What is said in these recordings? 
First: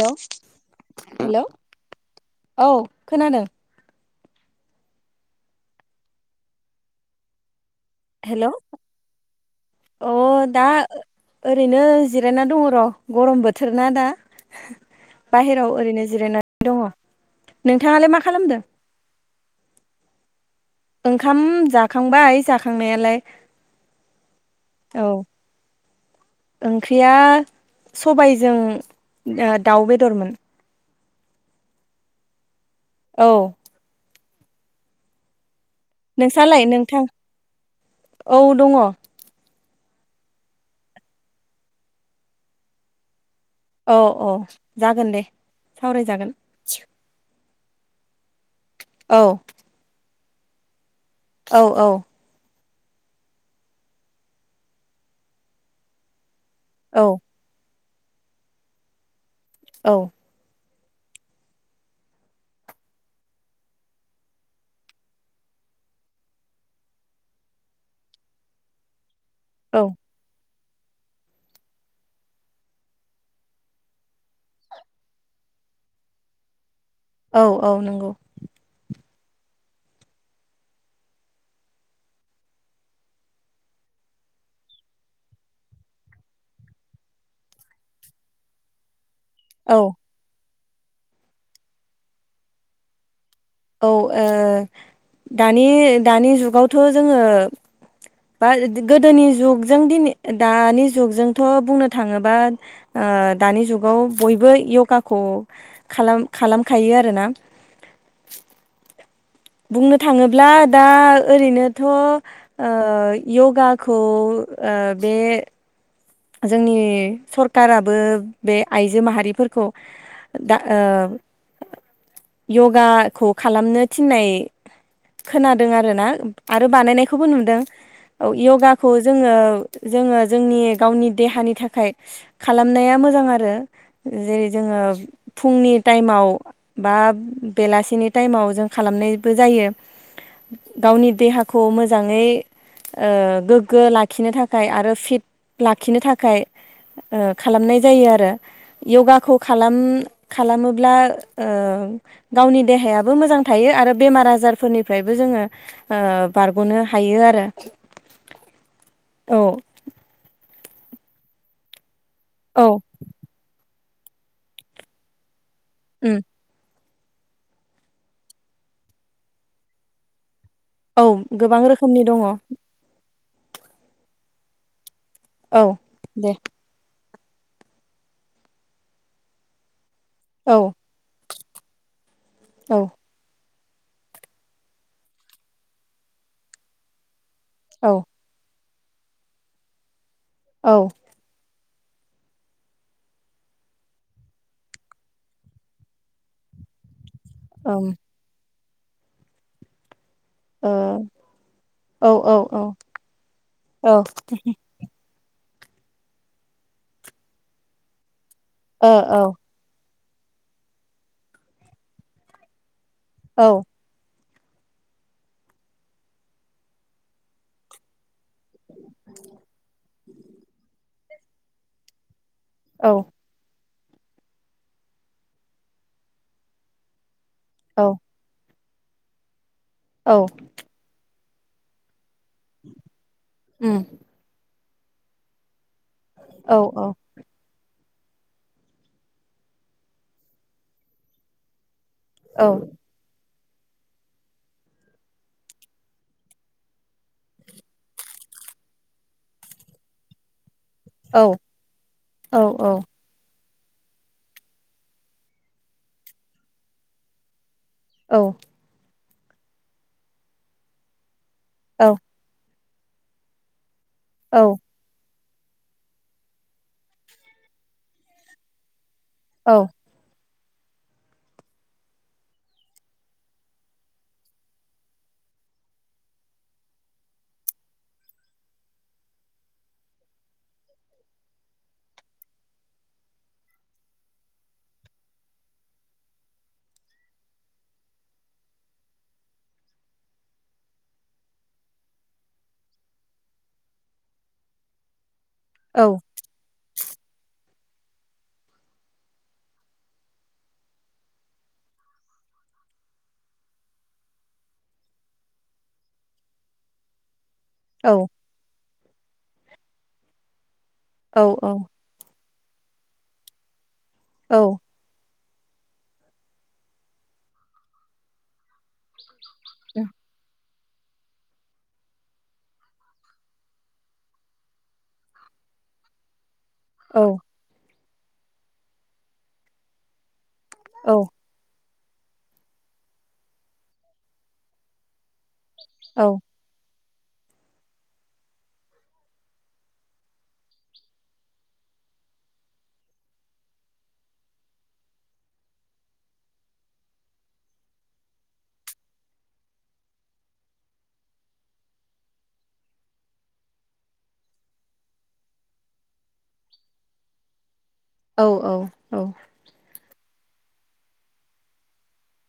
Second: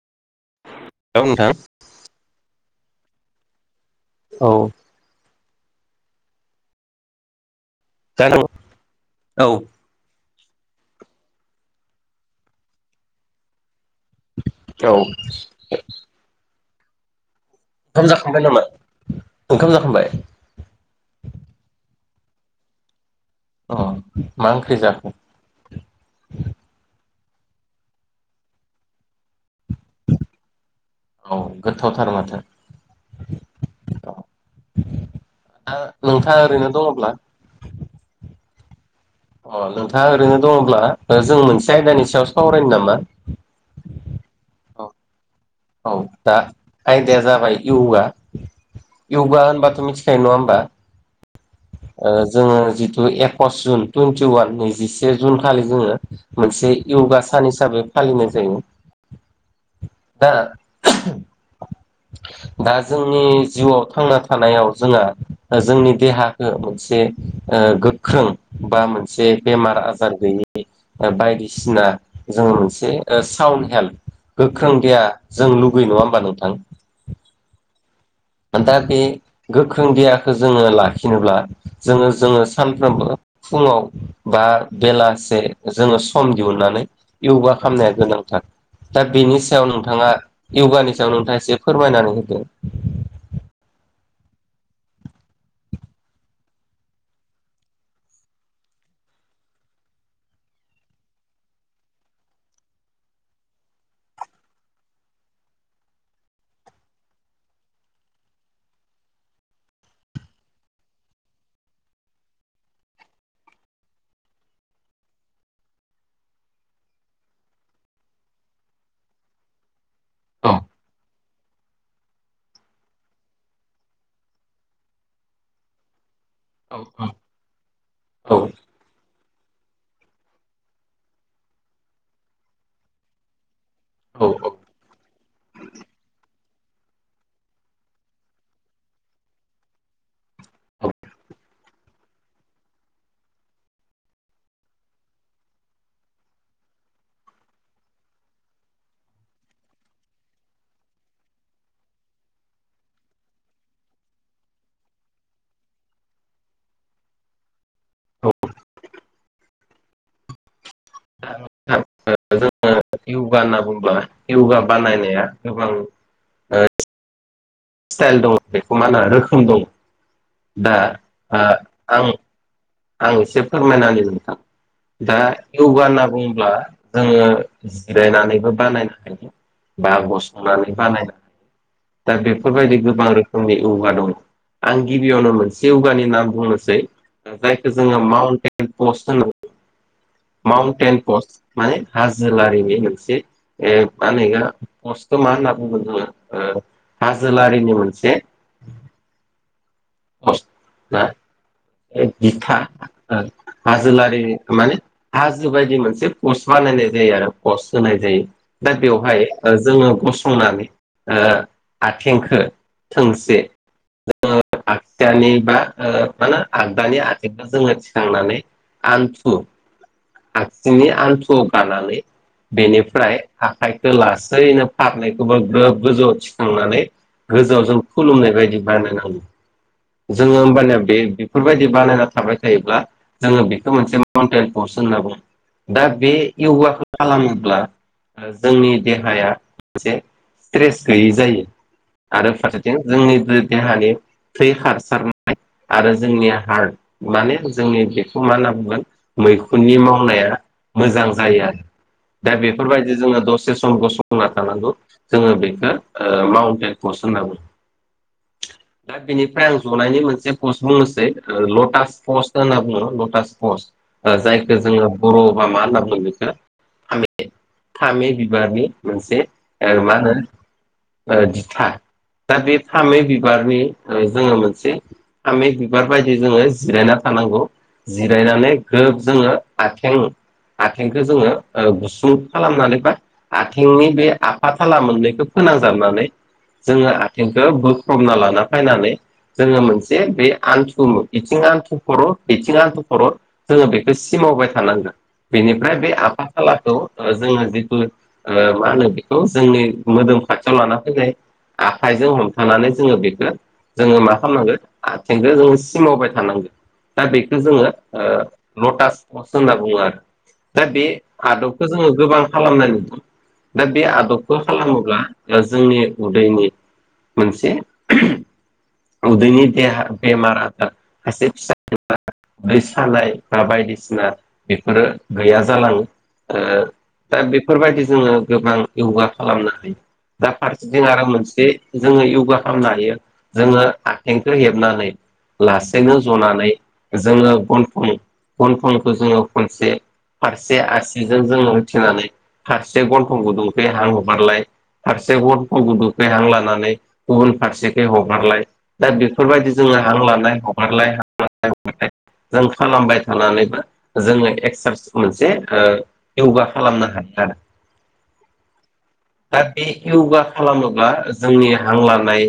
Hello औ hello नोंथां औ खोनादों औ दा नों हेल्ल' औ अ दा ओरैनो जिरायना दङ र' गरम बोथोर ना दा ओंखाम बाहेराव ओरैनो जिरायनानै दङ नोंथाङालाय मा जाखांबाय खालामदों नामा ओंखाम जाखांबाय ओंखाम जाखांबाय जाखांनायालाय अ मा ओंख्रि औ जाखो ओंख्रिया सबायजों दाउ बेदरमोन औ गोथावथार माथो औ औ दा नोंथाङा नोंस्रालाय ओरैनो नोंथां दङब्ला औ दङ अ नोंथांङा ओरैनो दंङ'ब्ला जों मोनसे आयदानि सायाव सावरायनो नामा औ औ जागोन दे औ सावरायजागोन दा आयदाया जाबाय योगा औ योगा होनबाथ' मिथि खायो नङा होमबा औ औ जोङो जिथु एकस जुन टुइन्टि वान नैजिसे जुन खालि जोङो मोनसे औ योगा सान हिसाबै फालिनाय जायो औ दा [inaudible] दा जोंनि जिउआव थांना थानायाव जोंहा जोंनि देहाखौ मोनसे गोख्रों बा मोनसे बेमार औ आजार गैयै बायदिसिना जोङो मोनसे साउन हेल्थ गोख्रों देया जों लुगैयो नङा होमबा नोंथां औ औ नंगौ दा बे गोख्रों देहाखौ जोङो लाखिनोब्ला जोङो जोङो सानफ्रोमबो फुङाव बा बेलासे जोङो सम दिहुननानै योगा खालामनाया गोनां दा बेनि सायाव औ नोंथाङा यगानि सायाव नोंथाङा एसे फोरमायनानै होदो औ दानि दानि जुगावथ' जोङो बा गोदोनि जुगजों दिनै दानि जुगजोंथ' बुंनो थाङोबा दानि जुगाव बयबो योगाखौ खालामखायो आरोना [inaudible] बुंनो थाङोब्ला दा ओरैनोथ' य'गाखौ आ बे जोंनि सरखाराराबो बे आइजो माहारिफोरखौ औ दा आ यगाखौ खालामनो थिननाय खोनादों आर ना आरो औ बानायनायखौबो नुदों औ यगाखौ जोङो जोङो जोंनि गावनि देहानि थाखाय खालामनाया मोजां आरो औ जेरै जोङो फुंनि टाइमाव बा बेलासिनि टाइमाव जों खालामनायबो जायो। औ गावनि देहाखौ मोजाङै गोग्गो लाखिनो थाखाय आरो फिट लाखिनो थाखाय खालामनाय जायो आरो यगाखौ खालाम खालामोब्ला गावनि देहायाबो मोजां थायो आरो बेमार आजारफोरनिफ्रायबो जोङो बारग'नो हायो आरो औ औ जोङो औ यगा होनना बुंुङोब्ला यगा बानायनाया गोबां उम स्टाइल दङ बेखौ माो रोखोम दङ। दा औ गोबां रोखोमनि आं दङ आं एसे फोरमायनानै मोनथां दा औ यगा होनना दे बुङोब्ला जोङो जिरायनानैबो बानायनो हायो बा औ गसंनानै बानायनो हायो। दा औ बेफोरबायदि गोबां रोखोम आंनि यगा दं आं गिबियावनो मोनसे यगानि नाम बुंनोसै जायखौ जोङो औ माउन्टेन पस्ट होन औ माउन्टेन पस्ट माने हाजोोलारिनि मोनसे मा होनोा पस्टखौ मा होनना बुङो जोङो हाजो लारिनि ओम मोनसे पस्ट अ ना बिथा औ हाजोलारि माने हाज हाजो बायदि मोनसे पस्त बानायनाय जायो। संनानै ओ आथेंखो थोंसे ओ आगदानि बा मा होनो आगदानि आखबा जोङो थिखांनानै आन्थु आगसिनि आन्थुआव गानानै। औ बेनिफ्राय आखाइखौ लासैनो फारनायैखौबो ग्रोब गोजौ थिखांनानै गोजौआव जों औ खुलुमनाय बायदि बानायनांगौ औ जोङो होमबानिया बे बेफोरबायदि बानायना थाबाय थायोब्ला जोङो बेखौ उम मोनसे माउन्टेन पसन होनना बुङो। दा बे औ औ यगाखौ खालामोब्ला जोंनि देहाया मोनसे स्ट्रेस गैयै जायो। आरो औ फारसेथिं जोंनि बे देहानि थै हारसारनाय आरो जोंनि हार्ट माने जोंनि बेखौ मा होनना बुंगोन मैखुननि मावनाया मोजां औ जायो आरो दा औ बेफोरबायदि जोङो दस से सम गसंना थानांगौ जोङो बेखो माउन्टेन कस होनना बुङो। औ दा बेनिफ्राय आं जनायनि मोनसे पस्ट बुंनोसै ओ ल'टास पस्ट होनना बुङो ल'टास पस्ट ओ जायखो जोङो बर' बा मा होनना बुङो बेखो फामे-फामे बिबारनि मोनसे ओ मा होनो ओ दिथा दा बे फामे बिबारनि ओ जोङो मोनसे फामे बिबार बायदि जोङो जिरायना थानांगौ जिरायनानै ग्रोब जोङो आथें आथेंखो जोङो ओ गुसुं खालामनानै बा आथिंनि बे आफा थाला मोननैखो फो फोनांजाबनानै जोङो आथेंखो बोख्रबना लाना फायनानै जोङो मोनसे बे आन्थुु बिथिं आन्थु खर' बिथिं आन्थु खर' जोङो बेखो सिम [inaudible] थानांगोन बेनिफ्राय बे आफा थालाखौ ओ जोङो जि ओ मा होनो बेखौ जोंनि मोदोम खाथियाव लाना फायनाय आखाइजों हमथानानै जोङो बेखो जोङो मा खालामनांगो आथेंखो जों सिमावबाय थानांगो दा बे जोङो ओ लटास [inaudible] होनना बुङो आरो दा बे औ आदबखो जोङो गोबां खालामनाय नुदों दा बे आदबखौ औ खालामोब्ला जोंनि उदैनि मोनसे उदैनि [inaudible] औ दै सानाय बा बायदिसिना बेफोरो गैया जालाङो ओ औ दा बेफोरबायदि जोङो गोबां यगा खालामनो हायो दा फारसेथिं औ आरो मोनसे जोङो यगा खामनो हायो जोङो आथेंखो हेबनानै लासेनो औ जनानै जोङो गन्थं-गनथंखो जोङो खनसे फारसे आसिजों जोङो होथेनानै फारसे गन्थं गुदुंखि हां हगारलाय फारसे गन्थं गुदुखै हां लानानै गुबुन फारसेखै ह गारलाय दा बेफोरबायदि जोङो हां लानाय हगारलाय हां लानाय [inaudible] जों खालामबाय थानानैबो जोङो एक्सारस मोनसे ओ यगा खालामनो हायो आर औ औ औ य'गा खालामोब्ला जोंनि हां लानाय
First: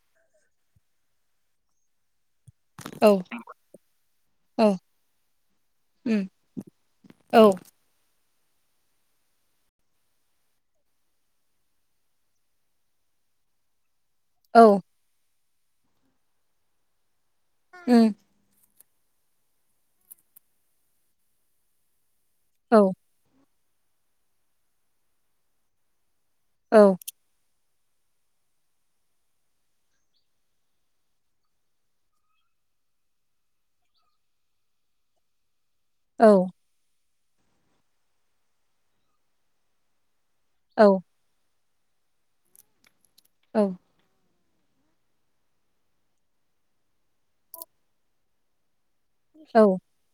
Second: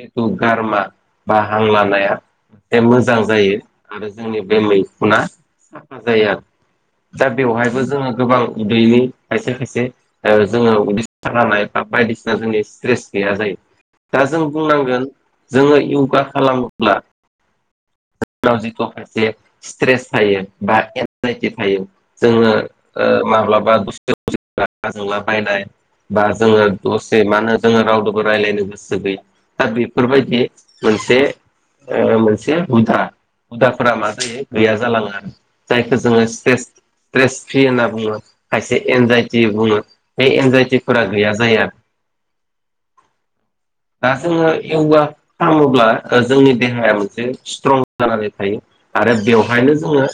जिथु गारमा बा हां लानाया ए मोजां जायो आरो जोंनि बे औ मैखुना साफा उम जायो आरो दा औ बेवहायबो जोङो गोबां उदैनि खायसे खायसे ओ जोङो उदै सानाय बा बायदिसिना जोंनि स्ट्रेस गैया जायो दा जों औ बुंनांगोन जोङो यगा खालामोब्ला ओ जितु खायसे स्ट्रेस थायो बा एनजाइटि थायो जोङो औ ओ माब्लाबा [inaudible] रागा जोंला बायनाय बा जोङो औ दसे मा होनो जोङो रावदोबो रायलायनो गोसो गैया दा बे फोरबायदि मोनसे ओ मोनसे हुदा हुदाफोरा मा जायो गैया जालाङो आरो जायखो औ जोङो स्ट्रेस ट्रेस फ्रि होनना बुङो खायसे एनजाइटि बुङो बे एनजाइटिफोरा गैया जायो आर दा जोङो य'गा खालामोब्ला ओ जोंनि देहाया मोनसे स्ट्रं जानानै थायो आरो औ बेवहायनो जोङो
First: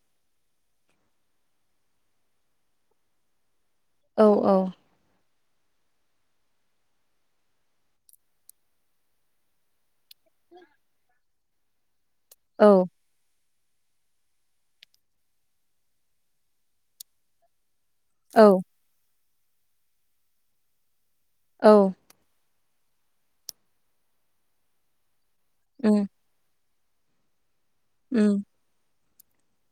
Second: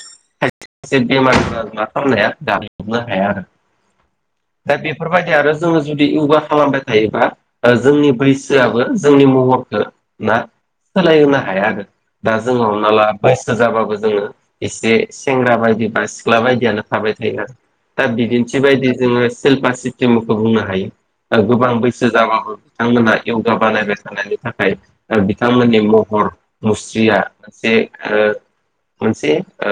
खायसे बेमारफोरा मा खालामनो हाया [inaudible] हाया आरो औ औ औ दा उम बेफोरबायदि आरो जोङो जुदि य'गा खालामबाय थायोबा ओ जोंनि बैसोआबो जोंनि म ना सोलायहोनो हाया आरो दा जों उम हमनाला बोसोर जाबाबो जोङो एसे सेंग्रा बायदि बा सिख्ला बायदियानो थाबाय थायो आरो दा औ बिदिन्थि बायदि जोङो सिल्पा सिस्टेमखौ बुंनो हायो गोबां बैसो जाबाबो बिथांमोना यगा बानायबाय थानायनि थाखाय दा बिथांमोननि महर मुस्रिया मोनसे ओ मोनसे ओ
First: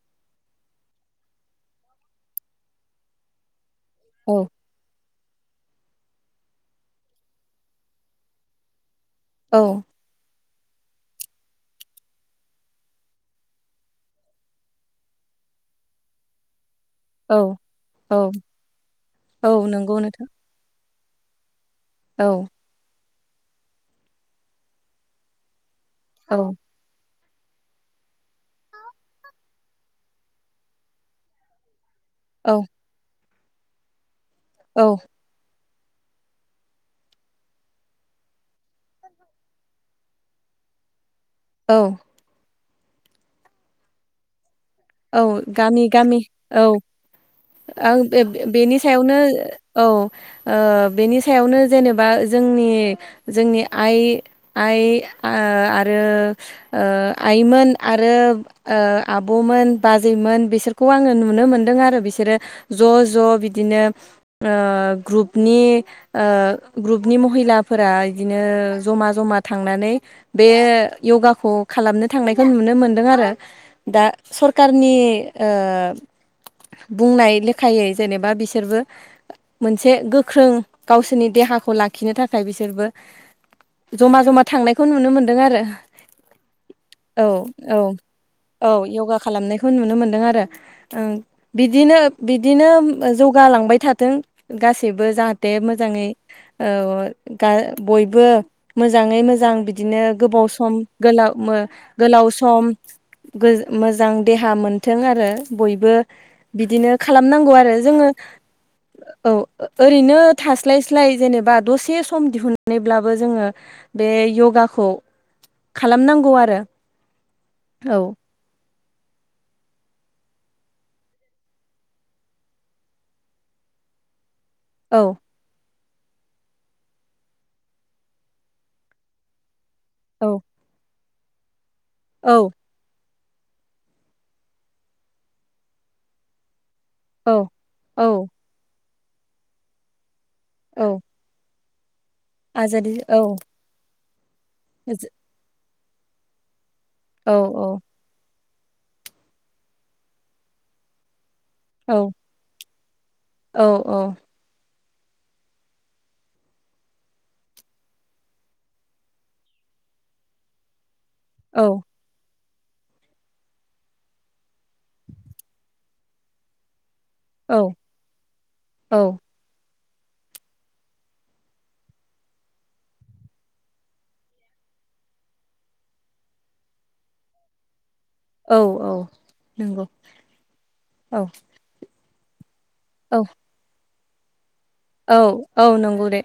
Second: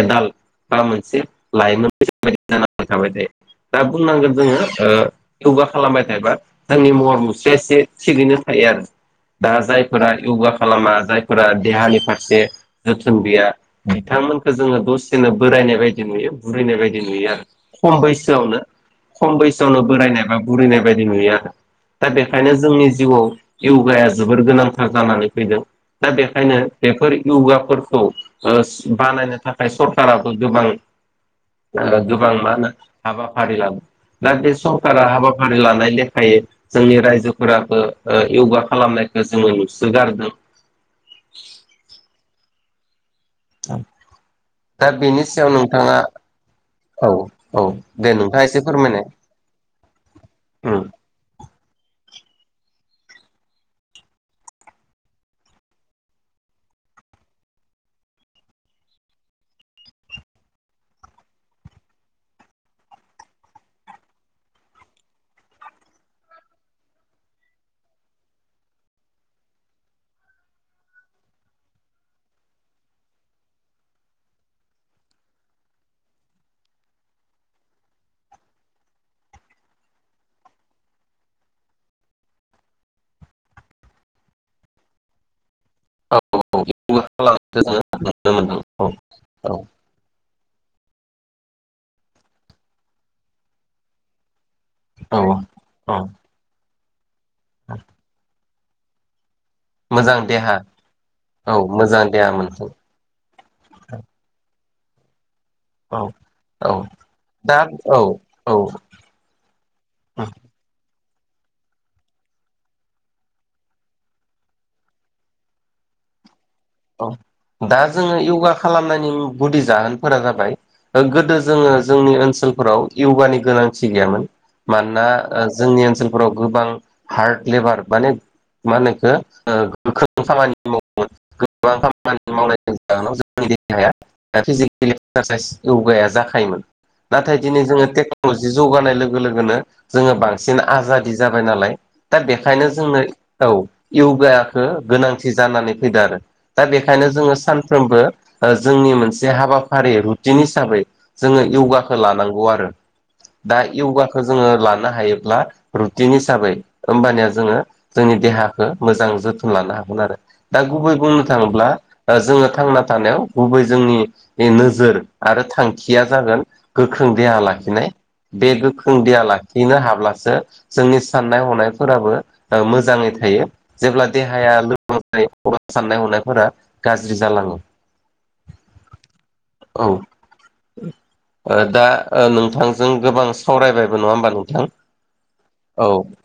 एडाल्ट बा मोनसे लाइमोन बैसो जानानै थाबाय थायो दा बुंनांगोन जोङो ओ य'गा खालामबाय थायोबा जोंनि महर मुस्रिया एसे थिगैनो थायो आरो। दा औ जायफोरा यगा खालामा जायफोरा देहानि फारसे जोथोन गैया बिथांमोनखौ जों दसेनो जानाय बायदि नुयो बुरैनाय बाय दि नुयो आरो औ खम औ बैसोआवनो खम औ बैसोआवनो नंगौ बोरायनाय नोंथां बा बुरिनाय बायदि नुयो आरो। दा औ बेखायनो जोंनि जिउआव यगाया जोबोर गोनांथार जानानै फैदों। दा औ बेखायनो बेफोर यगाफोरखौ ओ बानायनो थाखाय सरखाराराबो गोबां ओ गोबां मा औ होनो हाबाफारि लादों दा बे औ सरकारा हाबाफारि लानाय लेखायै जोंनि रायजोफोराबो ओ योगा खालामनाय दा जोङो नुसोगारदों। औ औ औ गामि गामि औ औ आं दे बे- नोंथाङा एसे बे-बेनि फोरमायनाय सायावनो औ उम ओ बेनि सायावनो जेनेबा जोंनि जोंनि आइ आइ ओ आरो ओ आइमोन आरो ओ आब'मोन बाजैमोन बिसोरखौ आङो नुनो मोनदों आरो बिसोरो ज' ज' बिदिनो ओ ओ ग्रुपनि ओ ग्रुपनि महिला फोरा इदिनो जमा जमा थांनानै बे यगाखौ खालामनो थांनायखौ नुनो मोनदों आरो दा सर खारनि ओ बुंनाय लेखायै जेनेबा बिसोरबो मोनसे गोख्रों गावसोरनि देहाखौ लाखिनो थाखाय बिसोरबो जमा जमा थांनायखौ नुनो मोनदों आरो। औ औ य'गा औ खालामनायखौ औ जोङो नुनो मोनदों औ यगा औ खालामनायखौ नुनो मोनदों आरो। ओं बिदिनो बिदिनो जौगालांबाय थाथों। गासैबो औ औ जाहाथे औ मोजाङै ओ गा बयबो मोजाङै मोजा मोजां बिदिनो मोजां गोबाव देहा सम गोला औ मो मोजां देहा गोलाव मोनथों सम गोज मोज देहा मोनथों आरो बयबो औ औ बिदिनो खालामनांगौ दा आरो औ जोङो औ औ ओरैनो थास्लाय स्लाय स्लाय जेनेबा दसे सम दिहुननानैब्लाबो जोङो बे यगाखौ खालामनांगौ आरो। औ दा औ जोङो योगा खालामनायनि गुदि जाहोनफोरा जाबाय ओ गोदो जोङो जोंनि ओनसोलफोराव यगानि गोनांथि गैयामोन। औ मानोना जोंनि ओनसोलफोराव गोबां हार्ड लेबार माने मा होनोखो औ गोख्रों खामानि मावो। गोबां खामानि औ मावनायनायनि जाहोनाव जों जोंनि देहाया बा फिजिकेलि एक्सारसाइस यगाया जाखायोमोन। औ नाथाय दिनै जोङो औ टेक्न'लजि जौगानाय लोगो लोगोनो जोङो बां सिन औ आजादि जाबाय नालाय दा बेखायनो जोंनो औ योगा औ गोनांथि जानानै फैदो आरो दा बेखायनो औ जोङो सानफ्रोमबो ओ जोंनि मोनसे हाबाफारि रुटिन हिसाबै जोङो औ यगाखौ लानांगौ आरो दा औ औ यगाखौ जोङो लानो हायोब्ला रुटिन हिसाबै होमबानिया जोङो जोंनि देहाखौ मोजां जोथोन लानो हागोन। लादो दा गुबै बुंनो थाङोब्ला ओ जोङो थांना थानायाव गुबै जोंनि नोजोर आरो थांखिया जागोन गोख्रों देहा औ लाखिनाय बे गोख्रों औ देहा लाखिनो हाबा अब्लासो जोंनि साननाय हनायफोराबो ओ मोजाङै थायो जेब्ला देहाया साननाय बहुत सानना हनायफोरा गाज्रि जालाङो। औ औ नंगौ औ औ ओ दा ओ नोंथांजों औ गोबां सावरायबायबो नङा होमबा नोंथां? औ औ नंगौ दे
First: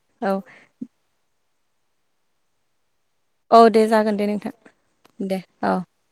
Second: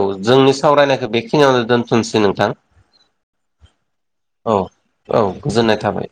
औ जोंनि सावरायनायखौ बेखिनि खिनियावनो दोनथ'नोसै नोंथां औ दे जागोन दे नोंथां औ औ दे औ गोजोननाय थाबाय